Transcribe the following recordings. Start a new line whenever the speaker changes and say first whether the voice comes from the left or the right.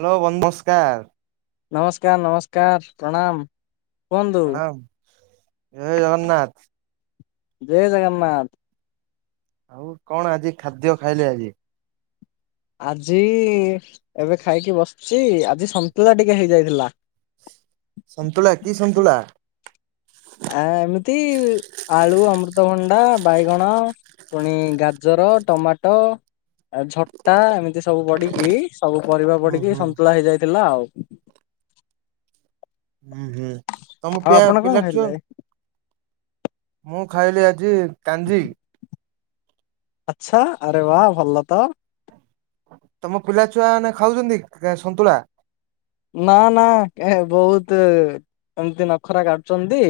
right: Hello ବ ନମସ୍କାର।
left: ନମସ୍କାର ନମସ୍କାର ପ୍ରଣାମ। କୁହନ୍ତୁ
right: ପ୍ରଣାମ ଜୟ ଜଗନ୍ନାଥ।
left: ଜୟ ଜଗନ୍ନାଥ।
right: ଆଉ କଣ ଆଜି ଖାଦ୍ୟ ଖାଇଲେ ଆଜି?
left: ଆଜି ଏବେ ଖାଇକି ବସିଛି ଆଜି ସନ୍ତୁଳା ଟିକେ ହେଇଯାଇଥିଲା। [inaudible]
right: ସନ୍ତୁଳା କି ସନ୍ତୁଳା?
left: ଆ ଏମିତି ଆଳୁ ଅମୃତଭଣ୍ଡା ବାଇଗଣ ପୁଣି ଗାଜର ଅ ଟମାଟୋ ଆ ଝଟା ଏମିତି ସବୁ ପଡିକି। ସବୁ ପରିବା
right: ହୁଁ
left: ପଡିକି
right: ହୁଁ
left: ସନ୍ତୁଳା ହେଇଯାଇଥିଲା ଆଉ।
right: ହୁଁ ହୁଁ ତମ
left: ଆଉ
right: ପା
left: ଆପଣ କଣ
right: ପିଲା ଛୁଆ।
left: ଖାଇଲେ?
right: ମୁଁ ଖାଇଲି ଆଜି କାଞ୍ଜି।
left: ଆଚ୍ଛା ଆରେ ୱାଃ ଭଲ ତ।
right: ତମ ପିଲା ଛୁଆ ମାନେ ଖାଉଛନ୍ତି କା-କା ସନ୍ତୁଳା?
left: ନା ନା ଏ ବହୁତ। ଏମିତି ନଖରା କାଢୁଛନ୍ତି।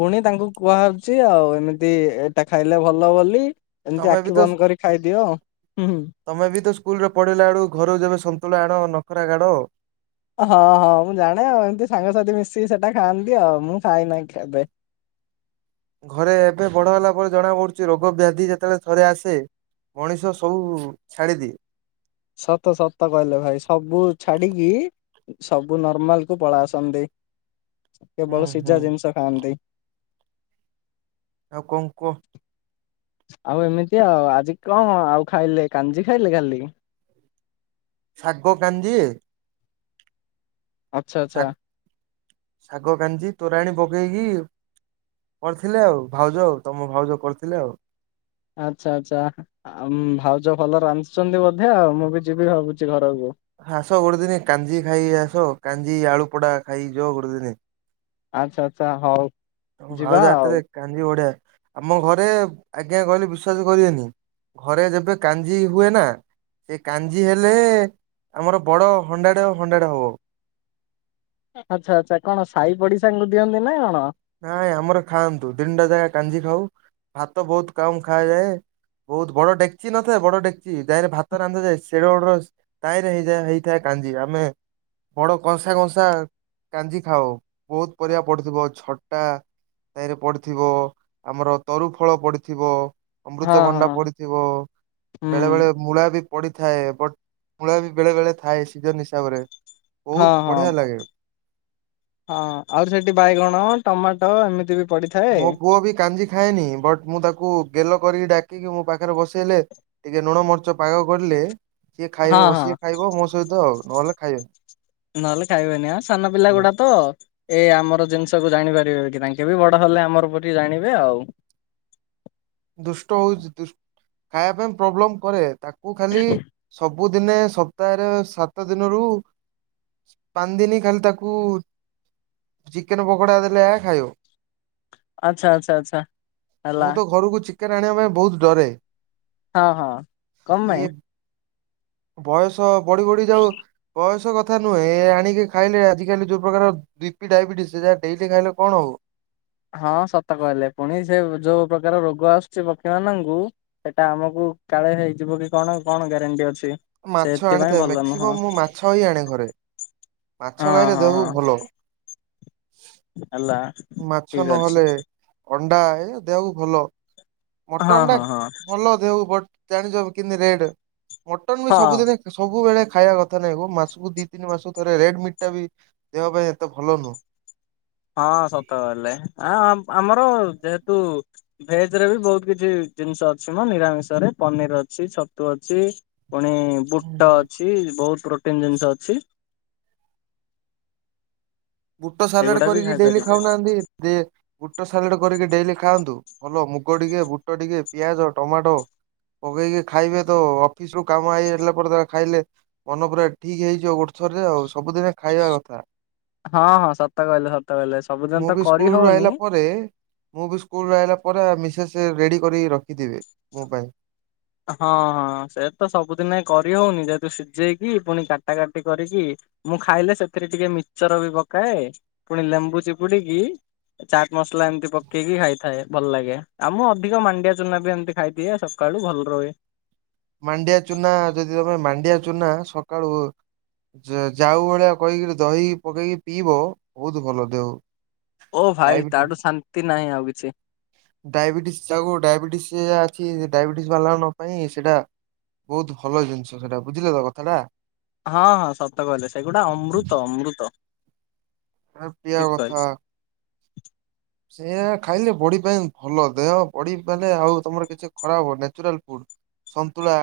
left: ପୁଣି ତାଙ୍କୁ କୁହାହଉଛି ଆଉ ଏମିତି ଏ-ଏଇଟା ଖାଇଲେ ଭଲ ବୋଲି। ଏମିତି
right: ତମେ ବି
left: ଆଖି
right: ତ
left: ବନ୍ଦ କରି ଖାଇଦିଅ। ହୁଁ ହୁଁ।
right: ତମେ ବି ତ ସ୍କୁଲରେ ପଢିଲା ବେଳୁ ଘରୁ ଯେବେ ସନ୍ତୁଳା ଆଣ ନଖରା କାଢ।
left: ହଁ ହଁ ମୁଁ ଜାଣେ ଆଉ ଏମିତି ସାଙ୍ଗସାଥି ମିଶିକି ସେଟା ଖାଆନ୍ତି ଆଉ ମୁଁ ଖାଇନାହିଁ କେବେ। ହ
right: ଘରେ ଏବେ ବଡ ହେଲା ପରେ ଜଣା ପଡୁଛି ରୋଗ ବ୍ୟାଧି ଯେତେବେଳେ ଥରେ ଆସେ। ମଣିଷ ସବୁ ଛାଡିଦିଏ।
left: ସତ ସତ କହିଲ ଭାଇ ସବୁ ଛାଡିକି। ସବୁ ନର୍ମାଲ କୁ ପଳ ଆସନ୍ତି
right: ହୁଁ
left: କେବଳ
right: ହୁଁ
left: ସିଝା ଜିନିଷ ଖାଆନ୍ତି।
right: ଆଉ କଣ କୁହ?
left: ଆଉ ଏମିତି ଆଉ ଆଜି କଣ ଆଉ ଖାଇଲେ କାଞ୍ଜି ଖାଇଲେ ଖାଲି?
right: ଶାଗ କାଞ୍ଜି ଏ।
left: ଆଚ୍ଛା ଆଚ୍ଛା।
right: ଶାଗ କାଞ୍ଜି ତୋରାଣୀ ପକେଇକି। କରିଥିଲେ ଆଉ ଭାଉଜ ଆଉ ତମ ଭାଉଜ କରିଥିଲେ ଆଉ।
left: ଆଚ୍ଛା ଆଚ୍ଛା ଆମ ଭାଉଜ ଭଲ ରାନ୍ଧୁଛନ୍ତି ବୋଧେ ଆଉ ମୁଁ ବି ଯିବି ଭାବୁଛି ଘର
right: ଆସ ଗୋଟେ ଦିନି କାଞ୍ଜି ଖାଇକି ଆସ କାଞ୍ଜି ଆଳୁପୋଡା ଖାଇକି ଯିବ ଗୋଟେ ଦିନି।
left: ଆଚ୍ଛା ଆଚ୍ଛା ହଉ।
right: ତମ
left: ଯିବା
right: ଭାଉଜ
left: ଆଉ।
right: ହାତରେ କାଞ୍ଜି ବଢିଆ ଆମ ଘରେ ଆଜ୍ଞା କହିଲେ ବିଶ୍ଵାସ କରିବେନି। ଘରେ ଯେବେ କାଞ୍ଜି ହୁଏ ନା। ସେ କାଞ୍ଜି ହେଲେ ଆମର ବଡ ହଣ୍ଡା ଟାଏ ହଣ୍ଡା ଟେ ହବ।
left: ଆଚ୍ଛା ଆଚ୍ଛା କଣ ସାହି ପଡିଶାଙ୍କୁ ଦିଅନ୍ତି ନା କଣ?
right: ନାଇଁ ଆମର ଖାଆନ୍ତୁ ଦିନଟା ଯାକା କାଞ୍ଜି ଖାଉ ଭାତ ବହୁତ କମ ଖା ଯାଏ। ବହୁତ ବଡ ଡେକଚି ନଥାଏ ବଡ ଡେକଚି ତାହିଁରେ ଭାତ ରାନ୍ଧାଯାଏ ସେଡ ବଡର ତାହିଁରେ ହେଇଯାଏ ହେଇଥାଏ କା କାଞ୍ଜି ଆମେ ବଡ କଂସା କଂସା କାଞ୍ଜି ଖାଉ। ବହୁତ ପରିବା ପଢୁଥିବ ଛଟ ଟା ତାରେ ପଡିଥିବ ଆମର ତରୁ ଫଳ ପଡିଥିବ।
left: ହଁ
right: ଅମୃତଭଣ୍ଡା
left: ହଁ
right: ପଡିଥିବ
left: ହୁଁ
right: ବେଳେ ବେଳେ ମୂଳା ବି ପଡିଥାଏ ବଟ୍ ମୂଳା ବି ବେଳେ ବେଳେ ଥାଏ ସିଜନ ହିସାବରେ।
left: ହଁ
right: ବହୁତ
left: ହଁ।
right: ବଢିଆ ଲାଗେ।
left: ହଁ ଆହୁରି ସେଠି ବାଇଗଣ ଟମାଟୋ ଏମିତି ବି ପଡିଥାଏ।
right: ମୋ ପୁଅ ବି କାଞ୍ଜି ଖାଏନି ବଟ୍ ମୁଁ ତାକୁ ଗେଲ କରି ଡା ସିଏ ମୋ ପାଖରେ ବସେଇଲେ ଟିକେ ଲୁଣ ମର୍ଚ୍ଚ ପାଗ କରିଲେ ସିଏ
left: ହଁ
right: ଖାଇବେ
left: ହଁ।
right: ବସିଏ ଖାଇବ ମୋ ସହିତ ଆଉ ନହେଲେ ଖାଇବେନି।
left: ନହେଲେ ଖାଇବେନି ସାନ ପିଲା ଗୁଡା ତ ଏ ଆମର ଜିନିଷକୁ ଜାଣିପାରିବେ କି ତାଙ୍କେ ବି ବଡ ହେଲେ ଆମର ପ ଜାଣିବେ ଆଉ।
right: ଦୁଷ୍ଟ ହଉଛି ଖାଇବା ପାଇଁ ପ୍ରୋବ୍ଲେମ କରେ ତାକୁ ଖାଲି ସବ ସବୁ ଦିନେ ସପ୍ତାହରେ ସାତ ଦିନରୁ ପାଞ୍ଚ ଦିନି ଖାଲି ତାକୁ ଚିକେନ ପକୋଡା ଦେଲେ ଖାଇବ।
left: ଆଛା ଆଛା ଆଛା ହେଲା।
right: ମୁଁ ତ ଘରକୁ ଚିକେନ ଆଣିବା ପାଇଁ ବହୁତ ଡରେ।
left: ହଁ ହଁ କମ
right: ଇଏ
left: ପାଇଁ?
right: ବୟସ ବଢି ବଢି ଯାଉ ବୟସ ଥା ନୁହେଁ ଆଣିକି ଖାଇଲେ ଆଜିକାଲି ଯୋଉ ପ୍ରକାର ବିପି ଡାଇବେସ୍ ଯାହା ଡେଲି ଖାଇଲେ କଣ ହବ।
left: ହଁ ସତ କହିଲେ ପୁଣି ସେ ଯୋଉ ପ୍ରକାର ରୋଗ ଆସୁଛି ପକ୍ଷୀ ମାନଙ୍କୁ ସେଟା ଆମକୁ କାଳେ ହେଇଯିବ କି କଣ କଣ ଗ୍ୟାରେଣ୍ଟି ଅଛି।
right: ମାଛ
left: ସେଥିପାଇଁ
right: ଆଣିଥାଏ
left: ଭଲ ନୁହଁ
right: ମ୍ୟାକ୍ସିମମ୍
left: ହଁ
right: ମୁଁ ମାଛ ହି ଆଣେ ଘରେ। ମାଛ ଖାଇଲେ
left: ହଁ
right: ଦେହ କୁ
left: ହଁ
right: ଭଲ।
left: ହେଲା।
right: ମାଛ
left: ଠିକ ଅଛି
right: ନହେଲେ ଅଣ୍ଡା ଏ ଦେହକୁ ଭଲ।
left: ହଁ
right: ମଟନ ଟା
left: ହଁ ହଁ
right: ଭଲ ଦେହକୁ ବଟ ଜାଣିଛ କେମତି ରେଟ ମଟନ୍ ବି
left: ହଁ
right: ସବୁଦିନେ ସବୁବେଳେ ଖାଇବା କଥା ନୁହେଁ ମାସକୁ ଦି ତିନି ମାସ ଥରେ ରେଡ ମିଟ୍ଟା ବି ଦେହ ପାଇଁ ଏତେ ଭଲ ନୁହଁ।
left: ହଁ ସତ କହେଲେ ଆ ଆମର ଯେହେତୁ ଭେଜ ରେ ବି ବହୁତ କିଛି ଜିନିଷ ଅଛି ମୋ ନିରାମିଷ ରେ ପନିର ଅଛି ଛତୁ ଅଛି। ପୁଣି ବୁଟ ଅଛି ବହୁତ ପ୍ରୋଟିନ ଜିନିଷ ଅଛି।
right: ବୁଟ ସାଲାଡ
left: ଏଗୁଡା ବି
right: କରିକି ଡେଲି
left: ଖାଇପାରିବେ।
right: ଖାଉନାହାନ୍ତି ଦେ ବୁଟ ସାଲାଡ କରିକି ଡେଲି ଖାଆନ୍ତୁ ଭଲ ମୁଗ ଟିକେ ବୁଟ ଟିକେ ପିଆଜ ଟମାଟୋ। ପକେଇକି ଖାଇବେ ତ ଅଫିସ ରୁ କାମ ହେଇଗଲା ପରେ ତା ଖାଇଲେ ମନ ପୁରା ଠିକ ହେଇଯିବ ରେ ଆଉ ସବୁଦିନେ ଖାଇବା କଥା।
left: ହଁ ହଁ ସତ କହିଲେ ସତ କହିଲେ
right: ମୁଁ
left: ସବୁଦିନ ତ
right: ବି
left: କରି
right: ସ୍କୁଲରୁ ଆଇଲା
left: ହଉନି।
right: ପରେ ମୁଁ ବି ସ୍କୁଲ ରହିଲା ପରେ ମିସେସ୍ ରେଡି କରି ରଖିଥିବି ମୋ ପାଇଁ।
left: ହଁ ହଁ ସେ ତ ସବୁଦିନ କରି ହଉନି ଯେହେତୁ ସିଝେଇକି ପୁଣି କାଟା କାଟି କରିକି ମୁଁ ଖାଇଲେ ସେଥିରେ ଟିକେ ମିଚର ବି ପକାଏ ପୁଣି ଲେମ୍ବୁ ଚିପୁଡିକ କି ଚାଟ ମସଲା ଏମିତି ପକେଇକି ଖାଇଥାଏ ଭଲ ଲାଗେ ଆ ମୁଁ ଅଧିକ ମାଣ୍ଡିଆ ଚୁନା ବି ଏମିତି ଖାଇଥଏ ସକାଳୁ ଭଲ ଲ ରହେ।
right: ମାଣ୍ଡିଆ ଚୁନା ଯଦି ତମେ ମାଣ୍ଡିଆ ଚୁନା ସକାଳୁ ଯାଉ ଭଳିଆ କହିକିରି ଦହି ପକେଇକି ପିଇବ ବହୁତ ଭଲ ଦେହ
left: ଓ ଭାଇ ତାଠୁ ଶାନ୍ତି ନାହିଁ ଆଉ କିଛି।
right: ଡାଇବେଟିସ ଯା ଡାଇବେଟିସ ଯ ଅଛି ଡାଇବେଟିସ ବାହାର ନ ପାଇଁ ସେଇଟା ବହୁତ ଭଲ ଜିନିଷ ସେଇଟା ବୁଝିଲେ ତ କଥାଟା?
left: ହଁ ହଁ ଶତ କହିଲେ ସେଗୁଡା ଅମୃତ ଅମୃତ।
right: ଏ ପ୍ରିୟ
left: ଠିକ କହିଲେ
right: କଥା ସେଆ ଖାଇଲେ ବଡ଼ି ପାଇଁ ଭଲ ଦେହ ବଡ଼ି ମାନେ ଆଉ ତମର କିଛି ଖରାପ ହବନି ନାଚୁରାଲ ଫୁଡ। ସନ୍ତୁଳା।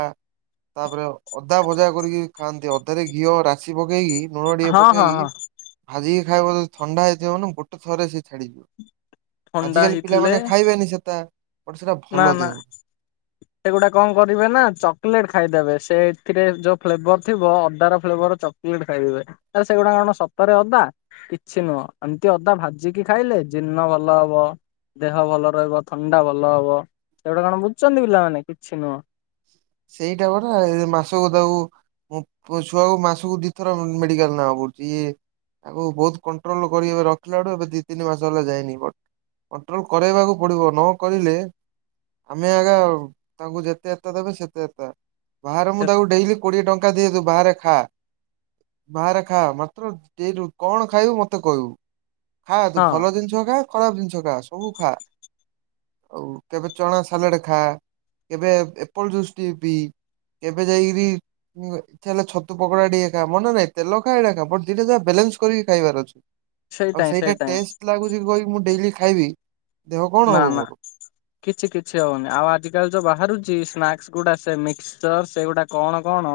right: ତାପରେ ଅଦା ଭଜା କରିକି ଖାଆନ୍ତି ଅଧାରେ ଘିଅ ରାଶି ପକେଇକି ଲୁଣ ଟିକେ
left: ହଁ ହଁ ହଁ
right: ପକେଇକି ଭାଜିକି ଖାଇବ ଯଦି ଥଣ୍ଡା ହେଇଥିବ ମାନେ ଗୋଟେ ଥରେ ସେ ଛାଡିଯିବ।
left: ଥଣ୍ଡା
right: ଆଜିକାଲି
left: ହେଇଥିଲେ
right: ପିଲାମାନେ ଖାଇବେନି ସେଟା। ବଟ ସେଟା
left: ନା
right: ଭଲ
left: ନା
right: ଦେହକୁ
left: ସେଗୁଡ଼ା କଣ କରିବେ ନା ଚକଲେଟ ଖାଇଦେବେ ସେ ଏଥିରେ ଯୋଉ ଫ୍ଲେଭର ଥିବ ଅଦା ର ଫ୍ଲେଭର ଚକୋଲେଟ ଖାଇବେ ତାଲେ ସେଗୁଡା କଣ ସତରେ ଅଦା? କିଛି ନୁହଁ ଏମିତି ଅଦା ଭାଜିକି ଖାଇଲେ ଜୀର୍ଣ୍ଣ ଭଲ ହବ। ଦେହ ଭଲ ରହିବ ଥଣ୍ଡା ଭଲ ହବ ସେଗୁଟା କଣ ବୁଝୁଛନ୍ତି ପିଲାମାନେ କିଛି ନୁହଁ।
right: ସେଇଟା ପରା ଏ ମାସକୁ ଦାଉ ମଁ ଛୁଆକୁ ମାସକୁ ଦିଥର ମେଡିକାଲ ନବାକୁ ପଡୁଛି ଇଏ ଆଗକୁ ବହୁତ କଣ୍ଟ୍ରୋଲ କରି ରଖିଲାଠୁ। ବଲ ଏବେ ଦି ତିନି ମାସ ହେଲା ଯାଇନି ବଟ କଣ୍ଟ୍ରୋଲ କରାଇବାକୁ ପଡିବ ନକରିଲେ ଆମେ ଆଗା ତାଙ୍କୁ ଯେତେ ଦେବେ ସେତେ ବାହାରେ ମୁଁ ତାକୁ ଡେ଼ଲି କୋଡିଏ ଟଙ୍କା ଦିଏ ବାହାରେ ଖା ବାହାରେ ଖା ମାତ୍ର କଣ ଖାଇବୁ ମତେ କହିବୁ। ଖା ତୁ
left: ହଁ
right: ଭଲ ଜିନିଷ ଖା ଖରାପ ଜିନିଷ ଖା ସବୁ ଖା। ଆଉ କେବେ ଚଣା ସାଲାଡ ଖା କେବେ ଏପଲ ଜୁସ୍ ଟି ପିଇ। କେବେ ଯାଇକିରି ହେଲେ ଇଚ୍ଛା ହେଲେ ଛତୁ ପକୋଡା ଟିକେ ଖା ମନା ନାଇଁ ତେଲ ଖାଟା ଦିଟେ ଯାହା ବେ ଲାନ୍ସ କରିକି ଖାଇବାର ଅଛି ଆଉ ସେଇଟା ଟେଷ୍ଟ ଲାଗୁଚି କହିଁକି ମୁ ଡେଲି ଖାଇବି ଦେହ କଣ
left: ନା
right: ହବ
left: ନା
right: ମୋର
left: କିଛି କିଛି ହଉନି ଆଉ ଆଜି କାଲି ଯୋଉ ବାହାରୁଛି ଶ୍ନା ଗୁଡା ସେ ମିକସଚର ସେଗୁଟା କଣ କଣ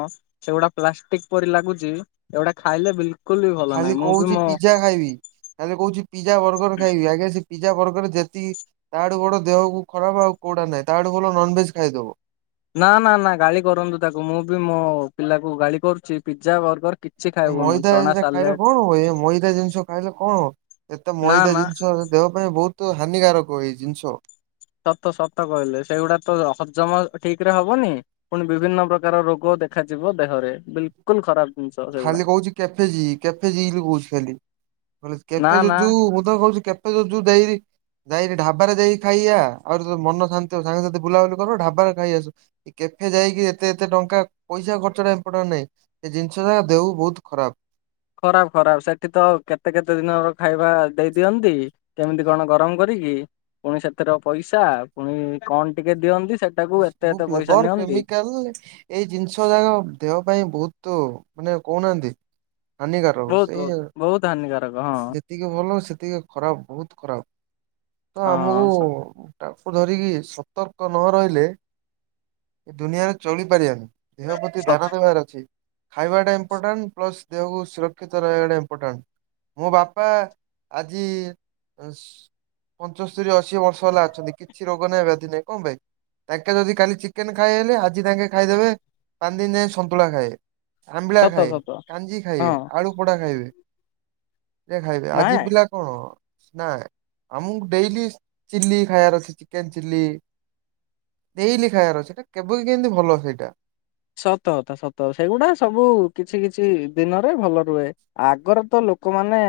left: ସେଗୁଟା ପ୍ଲାଷ୍ଟିକ ପରି ଲାଗୁଛି ସେଗୁଟା ଖାଇଲେ ବିଲ
right: ଖାଲି କହୁଛି ପିଜା ଖାଇବି। ଖାଲି କହୁଛି ପିଜା ବର୍ଗର ଖାଇବି ଆଜ୍ଞା ସେ ପିଜା ବର୍ଗର ଯେତିକି ତାଡୁ ବଡ ଦେହକୁ ଖରାପ ଆଉ କଉଟା ନାହିଁ ତାହାଡୁ ଭଲ ନନଭେଜ୍ ଖାଇଦବ।
left: ନା ନା ନା ଗାଳି କରନ୍ତୁ ତାକୁ। ମୁଁ ବି ମୋ ପିଲାକୁ ଗାଳି କରୁଛି ପିଜା ବର୍ଗର କିଛି ଖାଇବୁନୁ
right: ମଇଦା
left: ଚଣା
right: ଏ ଖାଇଲେ
left: ସାଲେଟ
right: କଣ ହୁଏ? ଏ ମଇଦା ଜିନିଷ ଖାଇଲେ କଣ? ଏତେ
left: ନା
right: ମଇଦା
left: ନା
right: ଜିନିଷ ଦେହ ପାଇଁ ବହୁତ ହାନିକାରକ ଏଇ ଜିନିଷ।
left: ସତ ସତ କହିଲେ ସେଗୁଡା ତ ହଜମ ଠିକ ରେ ହବନି ପୁଣି ବିଭିନ୍ନ ପ୍ରକାର ରୋଗ ଦେଖାଯିବ ଦେହରେ ବିଲକୁଲ ଖରାପ ଜିନିଷ ସେଗୁଡା।
right: ଖାଲି କହୁଛି କେଫେ ଯିବି କେଫେ ଯିବି ବୋଲି କହୁଛି ଖାଲି। କହିଲି
left: ନା
right: କେଫେ
left: ନା
right: ଯୋଜୁ ମୁଁ ତ କହୁଛି କେଫେ ଯୋଜୁ ଦେଇରି ଯାଇକି ଢାବାରେ ଯାଇକି ଖାଇଆ। ଆହୁରି ଯେତେବେଳେ ମନ ଶାନ୍ତି ହ ସାଙ୍ଗେ ସାଥିେ ବୁଲାବୁଲି କରିବ ଢାବାରେ ଖାଇଆ ଆସୁ କେ ଏଖେ ଯାଇକି ଏତେ ଏତେ ଟଙ୍କା ପଇସା ଖର୍ଚ ଟା ଇମ୍ପୋଟାଣ୍ଟ ନାହିଁ ଏ ଜି ନିଷ ଯା ଦେହକୁ ବହୁତ ଖରାପ।
left: ଖରାପ ଖରାପ ସେଠି ତ କେତେ କେତେ ଦିନ ଖାଇବା ଦେଇ ଦିଅନ୍ତି କେମିତି କଣ ଗରମ କରି ପୁଣି ସେଥିର ପଇସା ପୁଣି କଣ ଟିକେ ଦିଅନ୍ତି ସେଟାକୁ ଏତେ
right: ସବୁ
left: ଏତେ ପଇସା
right: ଫ୍ଲେବର
left: ନିଅନ୍ତି
right: କେମିକାଲ ଏଇ ଜିନିଷ ଯାକ ଦେହ ପାଇଁ ବହୁତ ମାନେ କହୁନାହାନ୍ତି ହାନିକାର
left: ବହୁତ
right: ସେଇ
left: ବହୁତ ବହୁତ ହାନିକାରକ ହଁ
right: ଯେତିକି ଭଲ ସେତିକି ଖରାପ ବହୁତ ଖରାପ। ତ ଆମକୁ
left: ହଁ
right: ଧରିକି ସତର୍କ ନ ରହିଲେ ଏ ଦୁନିଆରେ ଚଳିପାରିବାନି। ଦେହ ପ୍ରତି ଧ୍ୟାନ ଦେବାର ଅଛି। ଖାଇବାଟା ଇମ୍ପୋର୍ଟାଣ୍ଟ ପ୍ଲସ୍ ଦେହକୁ ସୁରକ୍ଷିତ ରହିବାଟା ଇମ୍ପୋର୍ଟାଣ୍ଟ। ମୋ ବାପା ଆଜି ସ ପଞ୍ଚସ୍ତରୀ ଅ ଅଶୀ ବର୍ଷ ହେଲା ଅଛନ୍ତି କିଛି ରୋଗ ନାହିଁ ବ୍ୟାଧି ନାହିଁ କଣ ପାଇଁ? ତାଙ୍କେ ଯଦି କାଲି ଚିକେନ ଖାଇଏ ହେଲେ ଆଜି ତାଙ୍କେ ଖାଇଦେବେ ପାଞ୍ଚ ଦିନ ଯାଏଁ ସନ୍ତୁଳା ଖାଇଏ। ଆମ୍ବିଳା
left: ସତ
right: ଖାଏ
left: ସତ।
right: କାଞ୍ଜି
left: ହଁ
right: ଖାଇବେ ଆଳୁ ପୋଡା ଖାଇବେ। ଖାଇବେ
left: ନାଇଁ
right: ଆଜି
left: ନାଇଁ
right: ପିଲା କଣ? ନା ଆମକୁ ଡେଲି ଚିଲି ଖାଇବାର ଅଛି ଚିକେନ ଚିଲି ଡେଲି ଖାଇବାର ଅଛି। ସେଇଟା କେବେ କି କେମତି ଭଲ ସେଇଟା।
left: ସତ କଥା ସତ ସେଇଗୁଡା ସବୁ କିଛି କିଛି ଦିନରେ ଭଲ ରୁହେ ଆଗରେ ତ ଲ ଲୋକମାନେ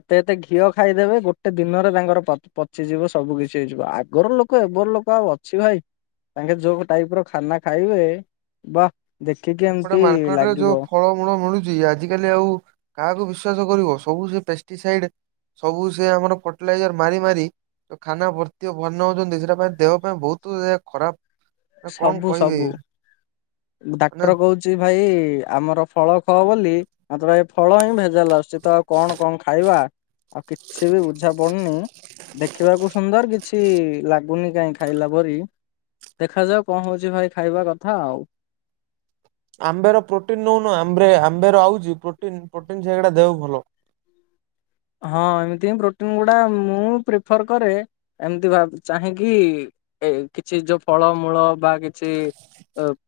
left: ଏତେ ଏତେ ଘିଅ ଖାଇଦେବେ ଗୋଟେ ଦିନରେ ତାଙ୍କର ପ ପଚିଯିବ ସବୁ କିଛି ହେଇଯିବ। ଆଗର ଲୋକ ଏବେର ଲୋକ ଆଉ ଅଛି ଭାଇ ତାଙ୍କେ ଯୋଉ ଟାଇପ ର ଖାନା ଖାଇବେ ବା। ଦେଖିକି
right: ଏପଟେ
left: ଏମିତି
right: ମାର୍କେଟ ରେ ଯୋଉ
left: ଲାଗିବ
right: ଫଳମୂଳ ମିଳୁଛି, ଆଜିିକାଲି ଆଉ କାହାକୁ ବିଶ୍ଵାସ କରିବ ସବୁ ସେ ପେଷ୍ଟିସାଇଡ ସବୁ ସେ ଆମର ଫର୍ଟିଲାଇଜର ମାରି ମାରି ଖାନା ଭର୍ତ୍ତିଆ ବନଉଛନ୍ତି ସେଟା ପାଇଁ ଦେହ ପାଇଁ ବହୁତ ଖରାପ କଣ
left: ସବୁ
right: କହିବେ
left: ସବୁ ଡାକ୍ତର
right: ମାନେ
left: କହୁଚି ଭାଇ ଏଇ ଆମର ଫଳ ଖାଓ ବୋଲି ମତେ ଏ ଫଳ, ହିଁ ଭେଜାଲ ଆସୁଚି ତ ଆଉ କଣ କଣ ଖାଇବା? ଆଉ କିଛି ବି ବୁଝାପଡୁନି। ଦେଖିବାକୁ ସୁନ୍ଦର କିଛି ଲାଗୁନି କାହିଁ ଖାଇଲା ପରି ଦେଖାଯାଉ କଣ ହଉଛି ଭାଇ ଖାଇବା କଥା ଆଉ।
right: ଆମ୍ବେର ପ୍ରୋଟିନ ନଉନୁ ଆମବ୍ରେ ଆମ୍ବେ ଆଉଛି, ପ୍ରୋଟିନ ପ୍ରୋଟିନ ସେଗୁଡା ଦେହ ଭଲ।
left: ହଁ ଏମିତି ହିଁ ପ୍ରୋଟିନ ଗୁଡା ମୁଁ ପ୍ରିଫର କରେ ଏମିତି ବା ଚାହିଁକି। ଏ କିଛି ଯୋଉ ଫଳମୂଳ ବା କିଛି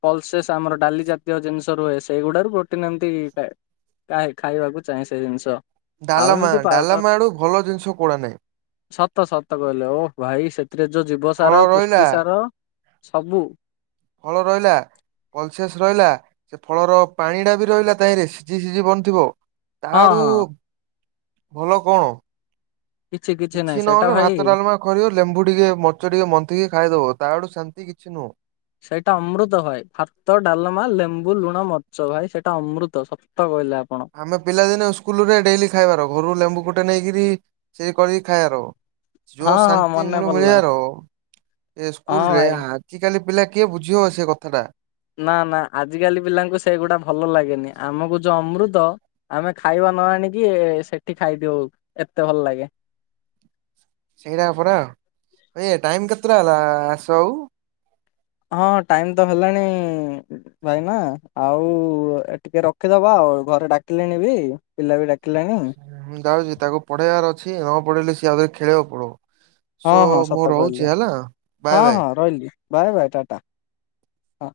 left: ପଲସେସ୍ ଆମର ଡାଲି ଜାତୀୟ ଜିନିଷ ରୁହେ ସେଗୁଡାରୁ ପ୍ରୋଟିନ ଏମିତି ଖାଏ। କା ଖାଇବାକୁ ଚାହେଁ ସେ ଜିନିଷ ଆଉ
right: ଡାଲାମା
left: ଏମିତି ପାଉଡର
right: ଡାଲାମା ଆଡୁ ଭଲ ଜିନିଷ କୁଆଡେ ନାହିଁ।
left: ସତ ସତ କହିଲେ ଓ ଭାଇ ସେଥିରେ ଯୋଉ ଜୀବ
right: ଫଳ
left: ସାର
right: ରହିଲା
left: ପୁଷ୍ଟି ସାର ସବୁ।
right: ଭଲ ରହିଲା। କଲସିଅସ ରହିଲା ସେ ଫଳର ପାଣି ଟା ବି ରହିଲା ତାହିଁରେ ସିଝି ସିଝି ବନଥିବ ତା
left: ହଁ
right: ଆଡୁ
left: ହଁ
right: ଭଲ କଣ
left: ନାହିଁ
right: କିଛି
left: ସେଇଟା
right: ନହେଲେ
left: ଭାଇ
right: ଭାତ ଡାଲମା କରିବ, ଲେମ୍ବୁ ଟିକେ ମରିଚ ଟିକେ ମନ୍ଥିକି ଖାଇଦବ ତା ଆଡୁ ସେ ତି କିଛି ନୁହଁ।
left: ସେଇଟା ଅମୃତ ଭାଇ ଭାତ ଡାଲମା, ଲେମ୍ବୁ ଲୁଣ ମରିଚ୍ ଭାଇ ସେଇଟା ଅମୃତ ସତ କହିଲେ ଆ
right: ଆମେ ପିଲାଦିନେ ଇସ୍କୁଲୁ ରେ ଡେଲି, ଖାଇବାର ଘରୁ ଲେମ୍ବୁ ଗୁଟେ ନେଇକିରି ସେ କରିକି ଖାଇବାର। ଯୋଉ
left: ହଁ ହଁ
right: ଶାନ୍ତି
left: ମନେ
right: ମିଳୁ
left: ପଡିଲା
right: ମିଳିବାର ଏ
left: ହଁ
right: ସ୍କୁଲରେ
left: ଭାଇ।
right: ଆଜିକାଲି ପିଲା କିଏ ବୁଝିିବ ସେ କଥାଟା
left: ନା ନା ଆଜିକାଲି ପିଲାଙ୍କୁ ସେଗୁଡା ଭଲ ଲାଗେନି, ଆମକୁ ଯୋଉ ଅମୃତ ଆମେ ଖାଇବା। ନ ଆଣିକି ସେଠି ଖାଇଦିଉ ଏତେ ଭଲ ଲାଗେ
right: ସେଇଟା ପରା ଏ ଟାଇମ କେତେଟା ହେଲା ଆସ ଆଉ।
left: ହଁ ଟାଇମ ତ ହେଲାଣି ଭାଇନା ଆଉ ଟିକେ ରଖିଦବା ହଉ ଘରେ ଡାକିଲେଣି ବି ପିଲା ବି ଡାକ
right: ମୁଁ ଯାଉଛି ତାକୁ ପଢେଇବାର ଅଛି, ନ ପଢେଇଲେ ସିଏ ଆଉଥରେ ଖେଳିବାକୁ ପଳେଇବ।
left: ହଁ
right: ସୋ
left: ହଁ
right: ମୁଁ
left: ସତ
right: ରହୁଛି
left: କହିଲେ
right: ହେଲା ବାଏ
left: ହଁ
right: ବାଏ।
left: ହଁ ରହିଲି। ବାଏ ବାଏ ଟାଟା ହଁ।